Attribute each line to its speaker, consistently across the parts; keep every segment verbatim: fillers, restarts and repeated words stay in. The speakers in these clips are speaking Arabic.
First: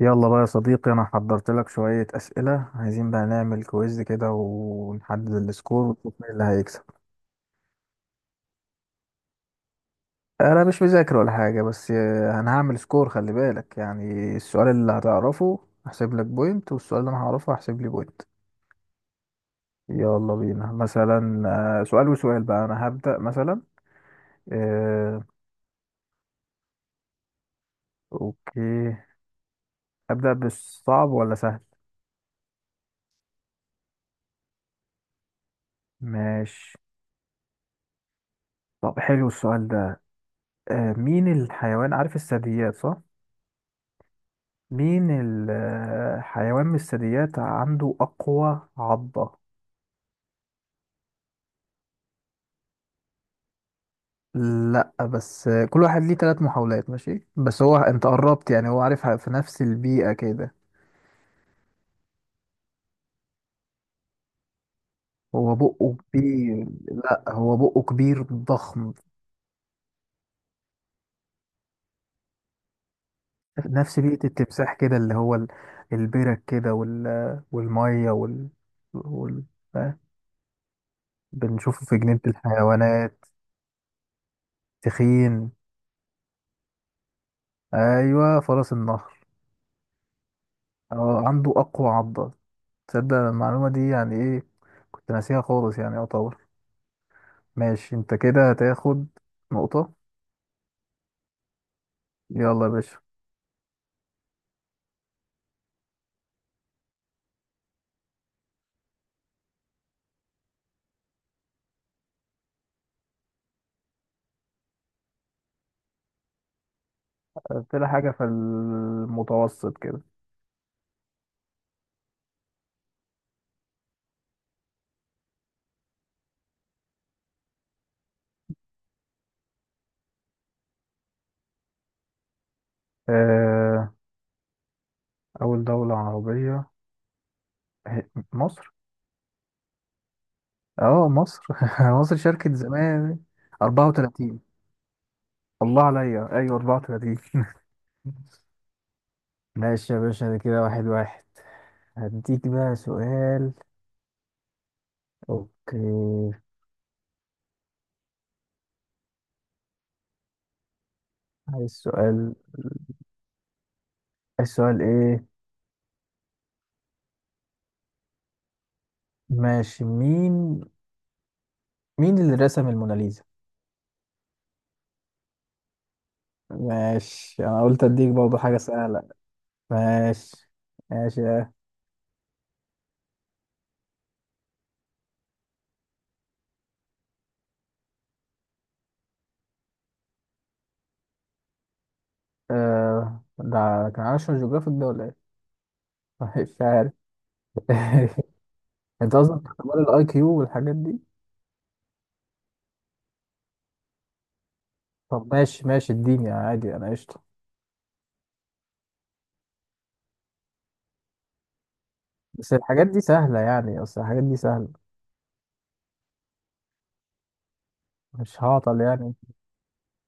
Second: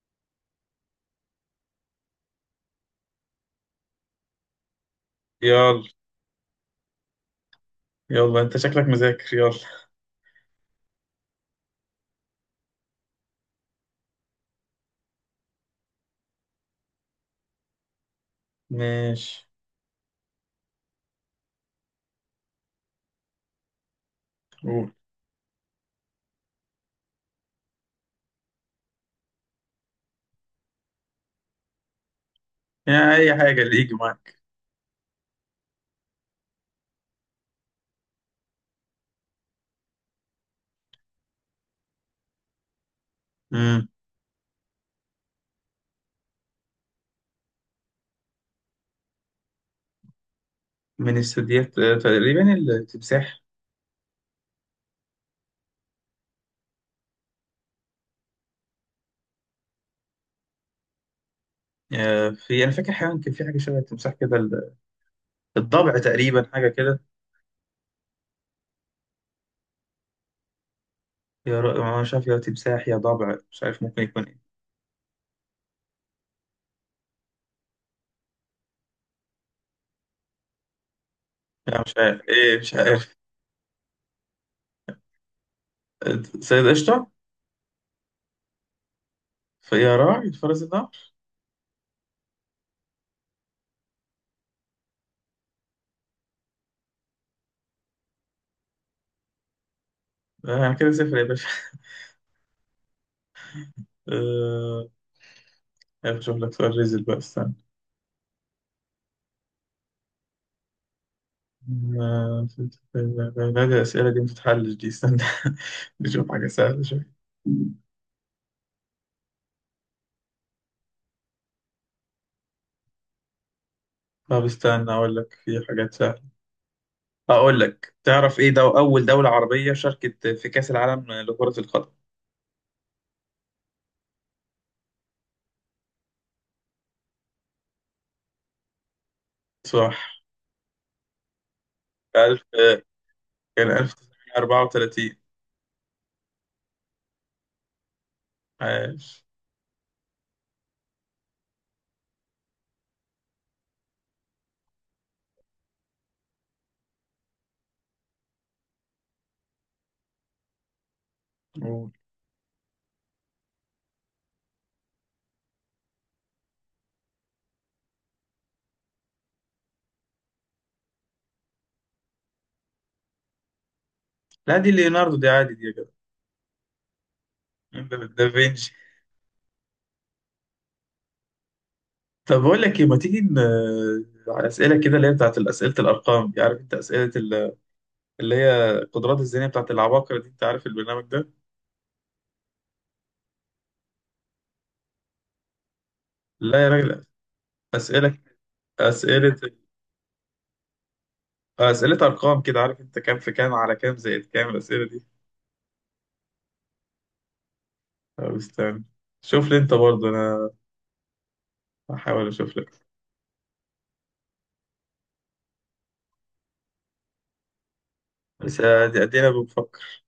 Speaker 1: يلا بقى يا صديقي، انا حضرت لك شوية اسئلة. عايزين بقى نعمل كويز كده ونحدد
Speaker 2: يلا،
Speaker 1: السكور ونشوف مين اللي هيكسب.
Speaker 2: يلا انت شكلك مذاكر، يلا.
Speaker 1: انا مش مذاكر ولا حاجة بس آه، انا هعمل سكور. خلي بالك يعني السؤال اللي هتعرفه هحسب لك بوينت، والسؤال اللي انا هعرفه هحسب لي بوينت.
Speaker 2: ماشي.
Speaker 1: يلا بينا. مثلا آه، سؤال وسؤال بقى. انا هبدأ مثلا.
Speaker 2: قول.
Speaker 1: آه، اوكي، ابدأ بالصعب ولا سهل؟
Speaker 2: يعني اي حاجة اللي يجي معاك.
Speaker 1: ماشي. طب حلو السؤال ده. آه، مين الحيوان، عارف الثدييات صح؟
Speaker 2: مم.
Speaker 1: مين الحيوان من الثدييات عنده أقوى عضة؟
Speaker 2: من الثدييات، آه، تقريبا التمساح.
Speaker 1: لأ بس كل واحد ليه تلات محاولات. ماشي بس هو أنت قربت يعني، هو عارفها في نفس البيئة كده.
Speaker 2: آه، في، انا فاكر حيوان كان في حاجة شبه التمساح كده، ال-
Speaker 1: هو بقه
Speaker 2: الضبع تقريبا،
Speaker 1: كبير.
Speaker 2: حاجة كده.
Speaker 1: لأ هو بقه كبير ضخم.
Speaker 2: يا ر- مش عارف، يا تمساح يا ضبع، مش عارف
Speaker 1: نفس
Speaker 2: ممكن يكون
Speaker 1: بيئة
Speaker 2: ايه.
Speaker 1: التمساح كده، اللي هو ال-، البرك كده وال...، والمية وال...، وال...، آه،
Speaker 2: لا
Speaker 1: بنشوفه
Speaker 2: مش
Speaker 1: في
Speaker 2: عارف
Speaker 1: جنينة
Speaker 2: ايه، مش عارف.
Speaker 1: الحيوانات. تخين.
Speaker 2: آه، سيد قشطة.
Speaker 1: أيوة، فرس النهر.
Speaker 2: فيا راعي فرس النهر.
Speaker 1: آه، عنده أقوى عضة. تصدق المعلومة دي يعني ايه، كنت ناسيها خالص يعني يعتبر. ماشي انت كده هتاخد نقطة.
Speaker 2: آه، انا كده صفر يا باشا.
Speaker 1: يلا يا باشا.
Speaker 2: آه، اشوف لك سؤال ريزل بقى، استنى. ما- لا دي الأسئلة دي متتحلش دي، استنى. نشوف حاجة سهلة شوية.
Speaker 1: قلت لها حاجة في المتوسط كده.
Speaker 2: طب استنى أقول لك، في حاجات سهلة. أقول لك، تعرف إيه دو أول دولة عربية شاركت في كأس العالم لكرة القدم؟
Speaker 1: آه. أول دولة عربية هي- مصر.
Speaker 2: صح.
Speaker 1: اه مصر مصر
Speaker 2: ألف،
Speaker 1: شاركت زمان.
Speaker 2: كان
Speaker 1: أربعة وثلاثين.
Speaker 2: ألف وتسعمية أربعة وتلاتين.
Speaker 1: الله عليا، ايوه أربعة وثلاثين
Speaker 2: عاش.
Speaker 1: ماشي يا باشا، ده كده واحد واحد. هديك بقى سؤال. اوكي، عايز
Speaker 2: قول.
Speaker 1: سؤال. عايز سؤال ايه؟ ماشي. مين، مين اللي رسم الموناليزا؟
Speaker 2: لا دي ليوناردو، دي عادي دي يا جدع.
Speaker 1: ماشي انا قلت
Speaker 2: ده
Speaker 1: اديك برضه حاجه
Speaker 2: دافنشي.
Speaker 1: سهله. ماشي ماشي.
Speaker 2: طب أقول لك إيه، ما تيجي ن- على أسئلة كده، اللي هي بتاعت أسئلة الأرقام دي، عارف أنت أسئلة ال- اللي هي القدرات الذهنية بتاعت العباقرة دي، أنت عارف البرنامج ده؟
Speaker 1: آه ده كان ناشونال جيوغرافيك ده ولا ايه؟ مش
Speaker 2: لا يا
Speaker 1: عارف
Speaker 2: راجل. أسئلة،
Speaker 1: انت
Speaker 2: أسئلة،
Speaker 1: قصدك اختبار الاي كيو والحاجات دي؟
Speaker 2: أسئلة أرقام كده، عارف أنت كام في كام على كام زائد كام، الأسئلة دي.
Speaker 1: طب ماشي ماشي، اديني عادي انا قشطه.
Speaker 2: طب استنى، شوف لي أنت برضه. أنا هحاول
Speaker 1: بس
Speaker 2: أشوف لك.
Speaker 1: الحاجات دي سهله، يعني اصل الحاجات دي سهله، مش
Speaker 2: بس
Speaker 1: هعطل
Speaker 2: أدي-
Speaker 1: يعني.
Speaker 2: أدينا بنفكر.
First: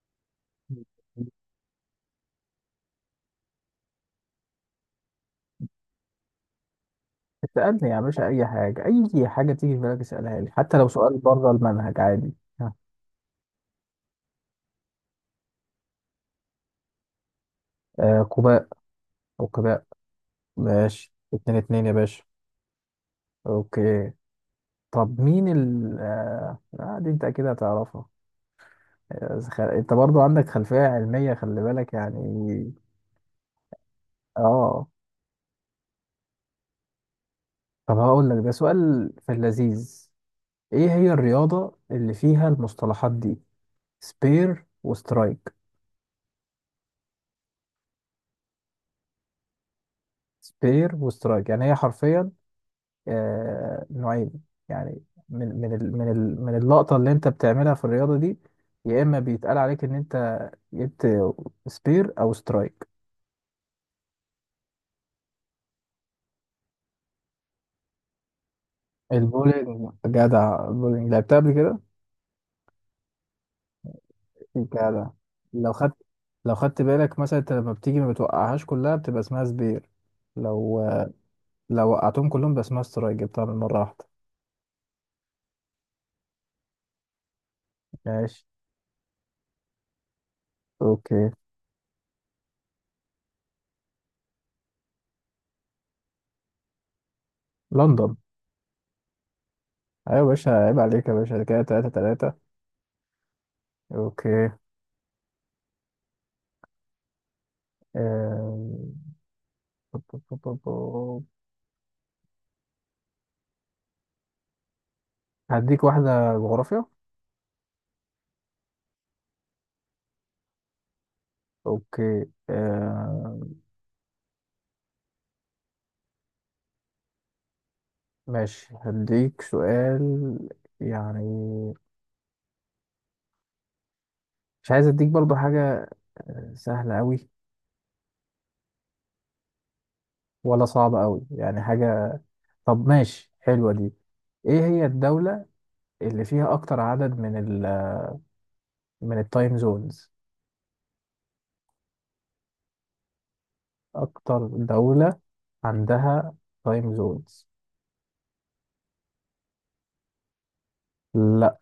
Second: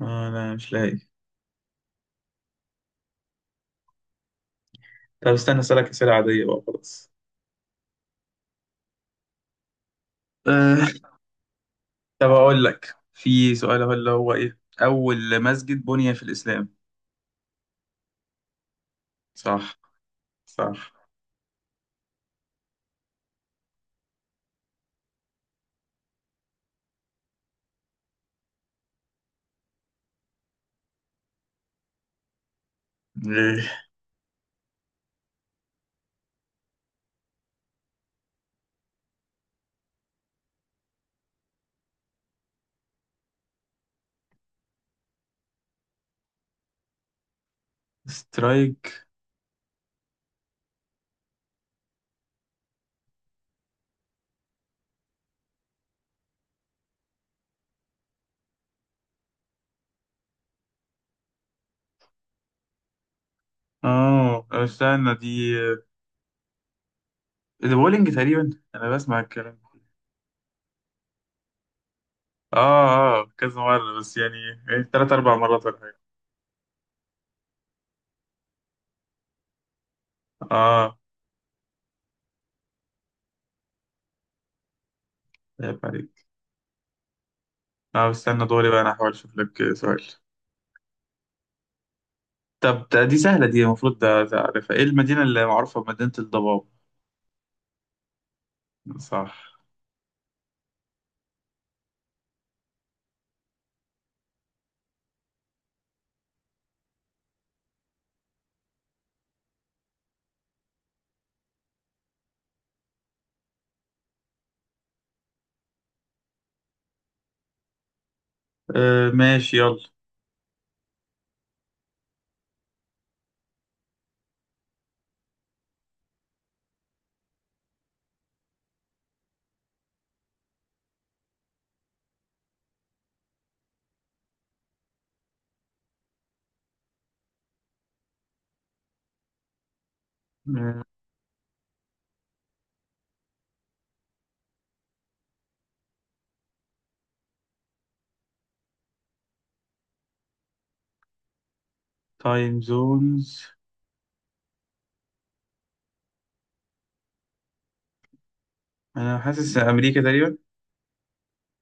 Speaker 2: آه، أنا مش لاقي. طب استنى أسألك أسئلة عادية بقى، خلاص.
Speaker 1: اسألني يا باشا أي حاجة، أي حاجة تيجي في بالك اسألها لي، حتى لو
Speaker 2: آه،
Speaker 1: سؤال بره المنهج
Speaker 2: طب
Speaker 1: عادي.
Speaker 2: أقول
Speaker 1: ها.
Speaker 2: لك في سؤال، هو اللي هو إيه أول مسجد بني في الإسلام؟
Speaker 1: آه، كوباء. أو
Speaker 2: صح.
Speaker 1: كباء.
Speaker 2: صح.
Speaker 1: ماشي اتنين اتنين يا باشا. أوكي. طب مين ال آه آه، دي انت اكيد هتعرفها. آه، خ- انت برضو عندك خلفية علمية، خلي بالك يعني.
Speaker 2: إيه؟
Speaker 1: اه. طب هقول لك ده سؤال في اللذيذ. ايه هي الرياضة اللي فيها المصطلحات دي: سبير وسترايك؟
Speaker 2: سترايك.
Speaker 1: سبير وسترايك، يعني هي حرفيا آه نوعين يعني، من من ال من ال من اللقطة اللي انت بتعملها في الرياضة دي، يا اما بيتقال عليك ان انت جبت سبير او سترايك.
Speaker 2: آه استنى، دي، دي بولينج تقريبا، أنا بسمع الكلام.
Speaker 1: البولينج، جدع، البولينج لعبتها قبل كده.
Speaker 2: اه اه، كذا مرة بس يعني. ايه،
Speaker 1: جدع.
Speaker 2: تلات أربع مرات
Speaker 1: لو
Speaker 2: ولا حاجة.
Speaker 1: خدت، لو خدت بالك مثلا انت لما بتيجي ما بتوقعهاش كلها بتبقى اسمها سبير. لو،
Speaker 2: اه.
Speaker 1: لو وقعتهم كلهم بيبقى اسمها سترايك، جبتها من مرة واحدة.
Speaker 2: عيب عليك. اه
Speaker 1: ماشي.
Speaker 2: استنى دوري بقى، أنا هحاول أشوف لك سؤال.
Speaker 1: اوكي.
Speaker 2: طب ده- دي سهلة دي، المفروض ده ده عارفها. ايه المدينة اللي معروفة بمدينة الضباب؟
Speaker 1: لندن.
Speaker 2: صح.
Speaker 1: ايوه يا باشا، عيب عليك يا باشا، ده كده تلاتة تلاتة. اوكي. آم، بو- بو- بو- بو- بو. هديك واحدة جغرافيا.
Speaker 2: آه ماشي، يلا.
Speaker 1: اوكي آم، ماشي هديك سؤال، يعني مش عايز اديك برضو حاجة سهلة أوي ولا
Speaker 2: آه.
Speaker 1: صعب قوي، يعني حاجة. طب ماشي حلوة دي. ايه هي الدولة اللي فيها اكتر عدد من ال، من التايم زونز؟
Speaker 2: تايم زونز.
Speaker 1: اكتر دولة عندها تايم زونز.
Speaker 2: أنا حاسس أمريكا تقريبا.
Speaker 1: لا.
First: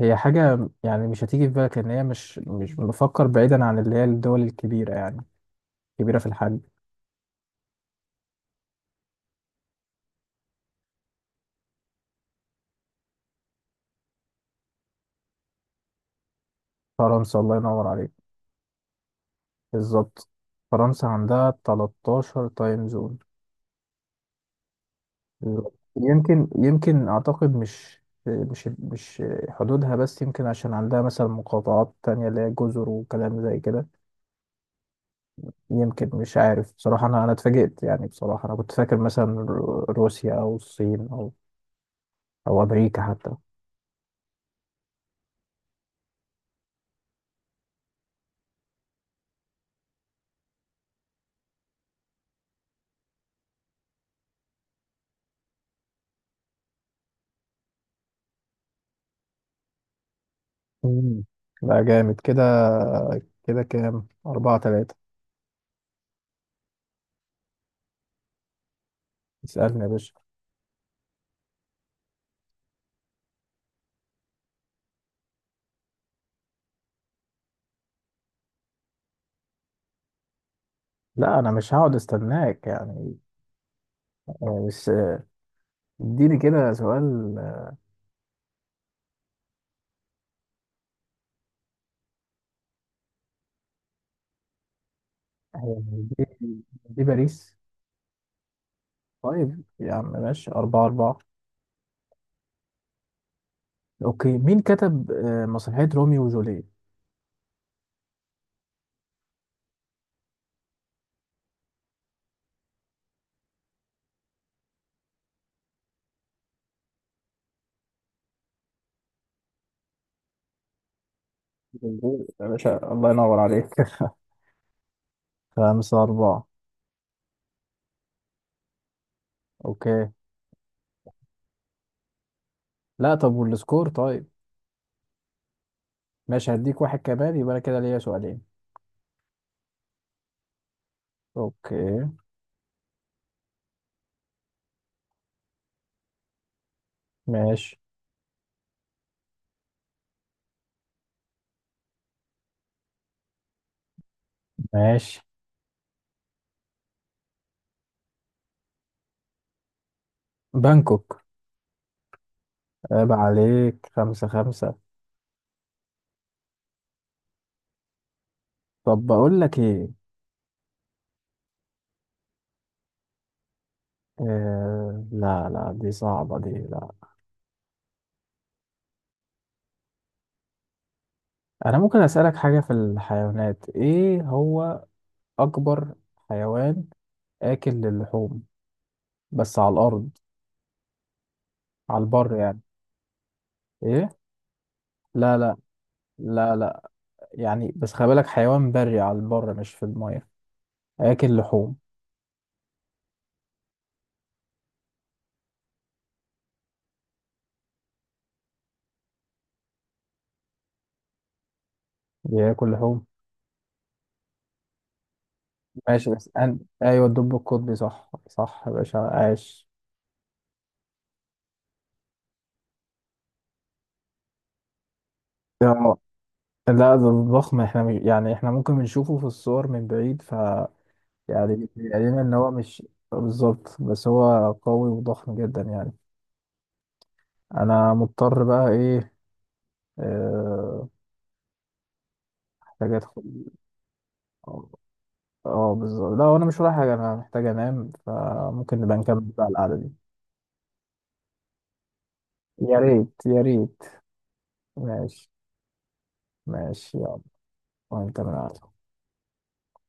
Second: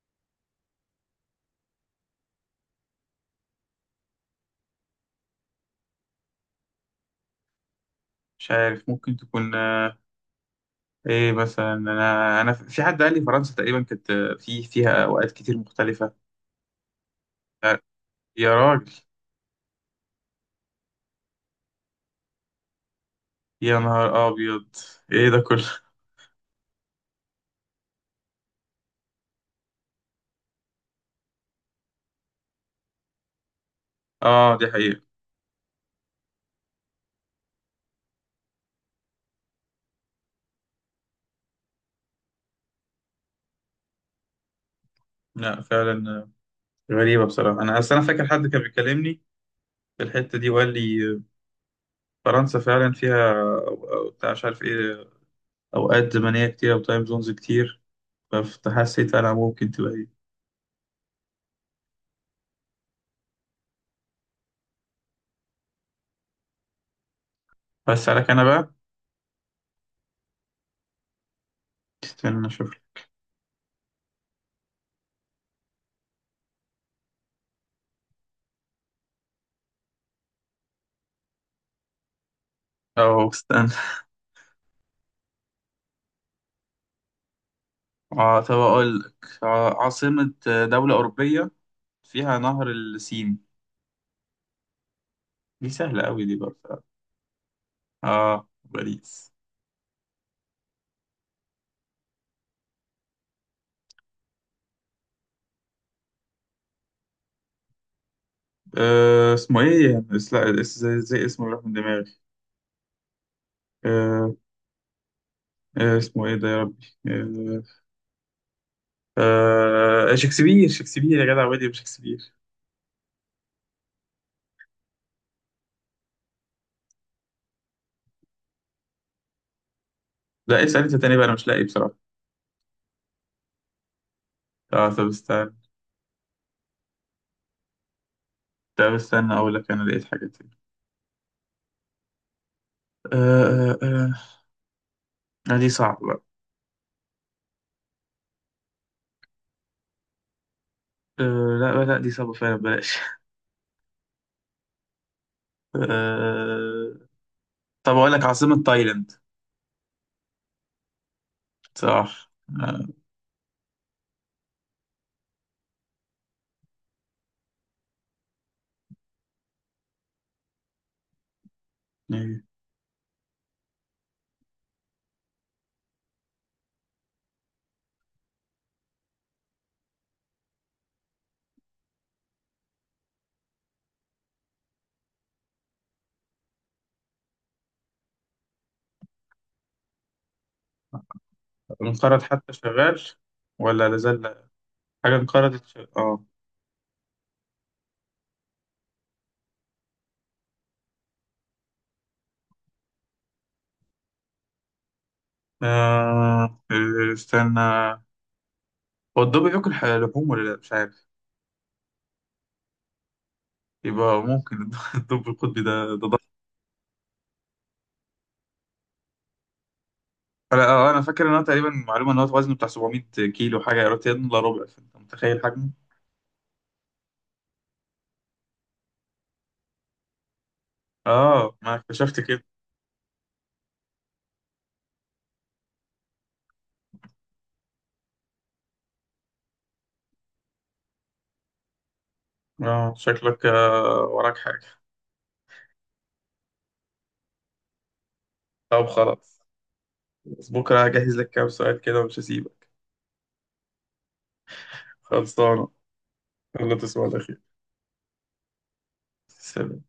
Speaker 1: هي حاجة يعني مش هتيجي في بالك، ان هي مش مش بفكر بعيدا عن اللي هي الدول الكبيرة يعني، كبيرة في الحجم.
Speaker 2: مش عارف، ممكن تكون، آه، ايه مثلا؟ أنا أنا في حد قال لي فرنسا تقريبا، كانت آه، في، فيها أوقات كتير مختلفة.
Speaker 1: فرنسا، الله
Speaker 2: آه،
Speaker 1: ينور عليك.
Speaker 2: يا راجل.
Speaker 1: بالظبط. فرنسا عندها تلتاشر تايم زون.
Speaker 2: يا نهار أبيض، ايه ده كله؟
Speaker 1: يمكن، يمكن اعتقد مش مش مش حدودها بس، يمكن عشان عندها مثلا مقاطعات تانية اللي هي جزر وكلام زي كده.
Speaker 2: اه دي حقيقة.
Speaker 1: يمكن مش عارف بصراحة، انا انا اتفاجئت يعني بصراحة. انا كنت فاكر مثلا رو- روسيا او الصين او او امريكا حتى.
Speaker 2: لا فعلا غريبة بصراحة. أنا أصل أنا فاكر حد كان بيكلمني في الحتة دي، وقال لي فرنسا فعلا فيها، أو- أو بتاع، مش عارف إيه، أوقات زمنية كتير أو تايم زونز كتير. فحسيت أنا ممكن تبقى إيه.
Speaker 1: مم. لا جامد كده. كده كام، أربعة تلاتة.
Speaker 2: بس عليك، أنا بقى
Speaker 1: اسألني يا باشا.
Speaker 2: استنى أشوف لك.
Speaker 1: لا أنا مش هقعد استناك يعني.
Speaker 2: أهو استنى.
Speaker 1: آه، بس آه، اديني كده سؤال. آه،
Speaker 2: آه طب أقول لك، ع- عاصمة دولة أوروبية فيها نهر السين؟ دي
Speaker 1: هي،
Speaker 2: سهلة أوي
Speaker 1: دي,
Speaker 2: دي برضه.
Speaker 1: دي باريس.
Speaker 2: آه باريس.
Speaker 1: طيب يا عم، ماشي أربعة أربعة. أوكي. مين كتب آه، مسرحية روميو وجولييت؟
Speaker 2: آه اسمه إيه يعني؟ اس- لا اس- زي، زي اسمه راح من دماغي. آه. آه اسمه إيه ده يا ربي؟ آه شكسبير، شكسبير يا جدع، ويليام
Speaker 1: جمهور
Speaker 2: شكسبير.
Speaker 1: يا باشا، الله ينور عليك خمسة أربعة. أوكي.
Speaker 2: لا اسأل انت تاني بقى، انا مش لاقي بصراحة.
Speaker 1: لا طب والسكور طيب.
Speaker 2: اه طب استنى.
Speaker 1: ماشي هديك واحد كمان، يبقى أنا كده ليا سؤالين.
Speaker 2: طب استنى اقول لك، انا لقيت حاجة تاني.
Speaker 1: أوكي.
Speaker 2: آه آه آه آه، دي صعبة بقى.
Speaker 1: ماشي
Speaker 2: آه لا لا، دي صعبة فعلا، بلاش.
Speaker 1: ماشي.
Speaker 2: آه. طب اقول لك، عاصمة تايلاند؟
Speaker 1: بانكوك.
Speaker 2: صح. آه.
Speaker 1: عيب عليك، خمسة خمسة. طب بقول لك إيه،
Speaker 2: إيه.
Speaker 1: آه لا لا دي صعبة دي لا. أنا ممكن أسألك حاجة في الحيوانات. إيه هو أكبر حيوان آكل للحوم؟ بس على الارض، على
Speaker 2: انقرض
Speaker 1: البر
Speaker 2: حتى
Speaker 1: يعني.
Speaker 2: شغال ولا
Speaker 1: ايه؟
Speaker 2: لازال؟ حاجة
Speaker 1: لا لا،
Speaker 2: انقرضت شغال. اه.
Speaker 1: لا لا، يعني بس خلي بالك حيوان بري على البر، مش في الميه، هياكل لحوم.
Speaker 2: آه، استنى، هو الدب بياكل ح- لحوم ولا لا؟ مش عارف.
Speaker 1: بياكل لحوم.
Speaker 2: يبقى ممكن الد- الدب القطبي ده ده.
Speaker 1: ماشي بس أن...، ايوه الدب القطبي، صح صح يا باشا، عاش.
Speaker 2: انا آه، انا فاكر ان هو تقريبا، معلومه ان هو وزنه بتاع سبعمائة كيلو حاجه، يا ريت يلا ربع، فانت متخيل حجمه.
Speaker 1: اه لا ده ضخم، احنا مش... يعني احنا ممكن بنشوفه في الصور من بعيد ف
Speaker 2: اه،
Speaker 1: يعني
Speaker 2: ما
Speaker 1: بيبقى
Speaker 2: اكتشفت
Speaker 1: لنا ان
Speaker 2: كده.
Speaker 1: هو مش بالظبط، بس هو قوي وضخم جدا يعني. انا مضطر بقى ايه، آه، محتاج
Speaker 2: اه
Speaker 1: ادخل.
Speaker 2: شكلك، آه، وراك حاجه.
Speaker 1: اه بالظبط، لا انا مش ورايا حاجه، انا محتاج انام، فممكن
Speaker 2: طب
Speaker 1: نبقى نكمل
Speaker 2: خلاص،
Speaker 1: بقى القعده دي.
Speaker 2: بكره هجهز لك كام سؤال كده ومش هسيبك.
Speaker 1: يا ريت يا ريت. ماشي.
Speaker 2: خلصانه. يلا
Speaker 1: ماشي
Speaker 2: تصبح على
Speaker 1: يلا.
Speaker 2: خير.
Speaker 1: وانت من القعده.
Speaker 2: سلام.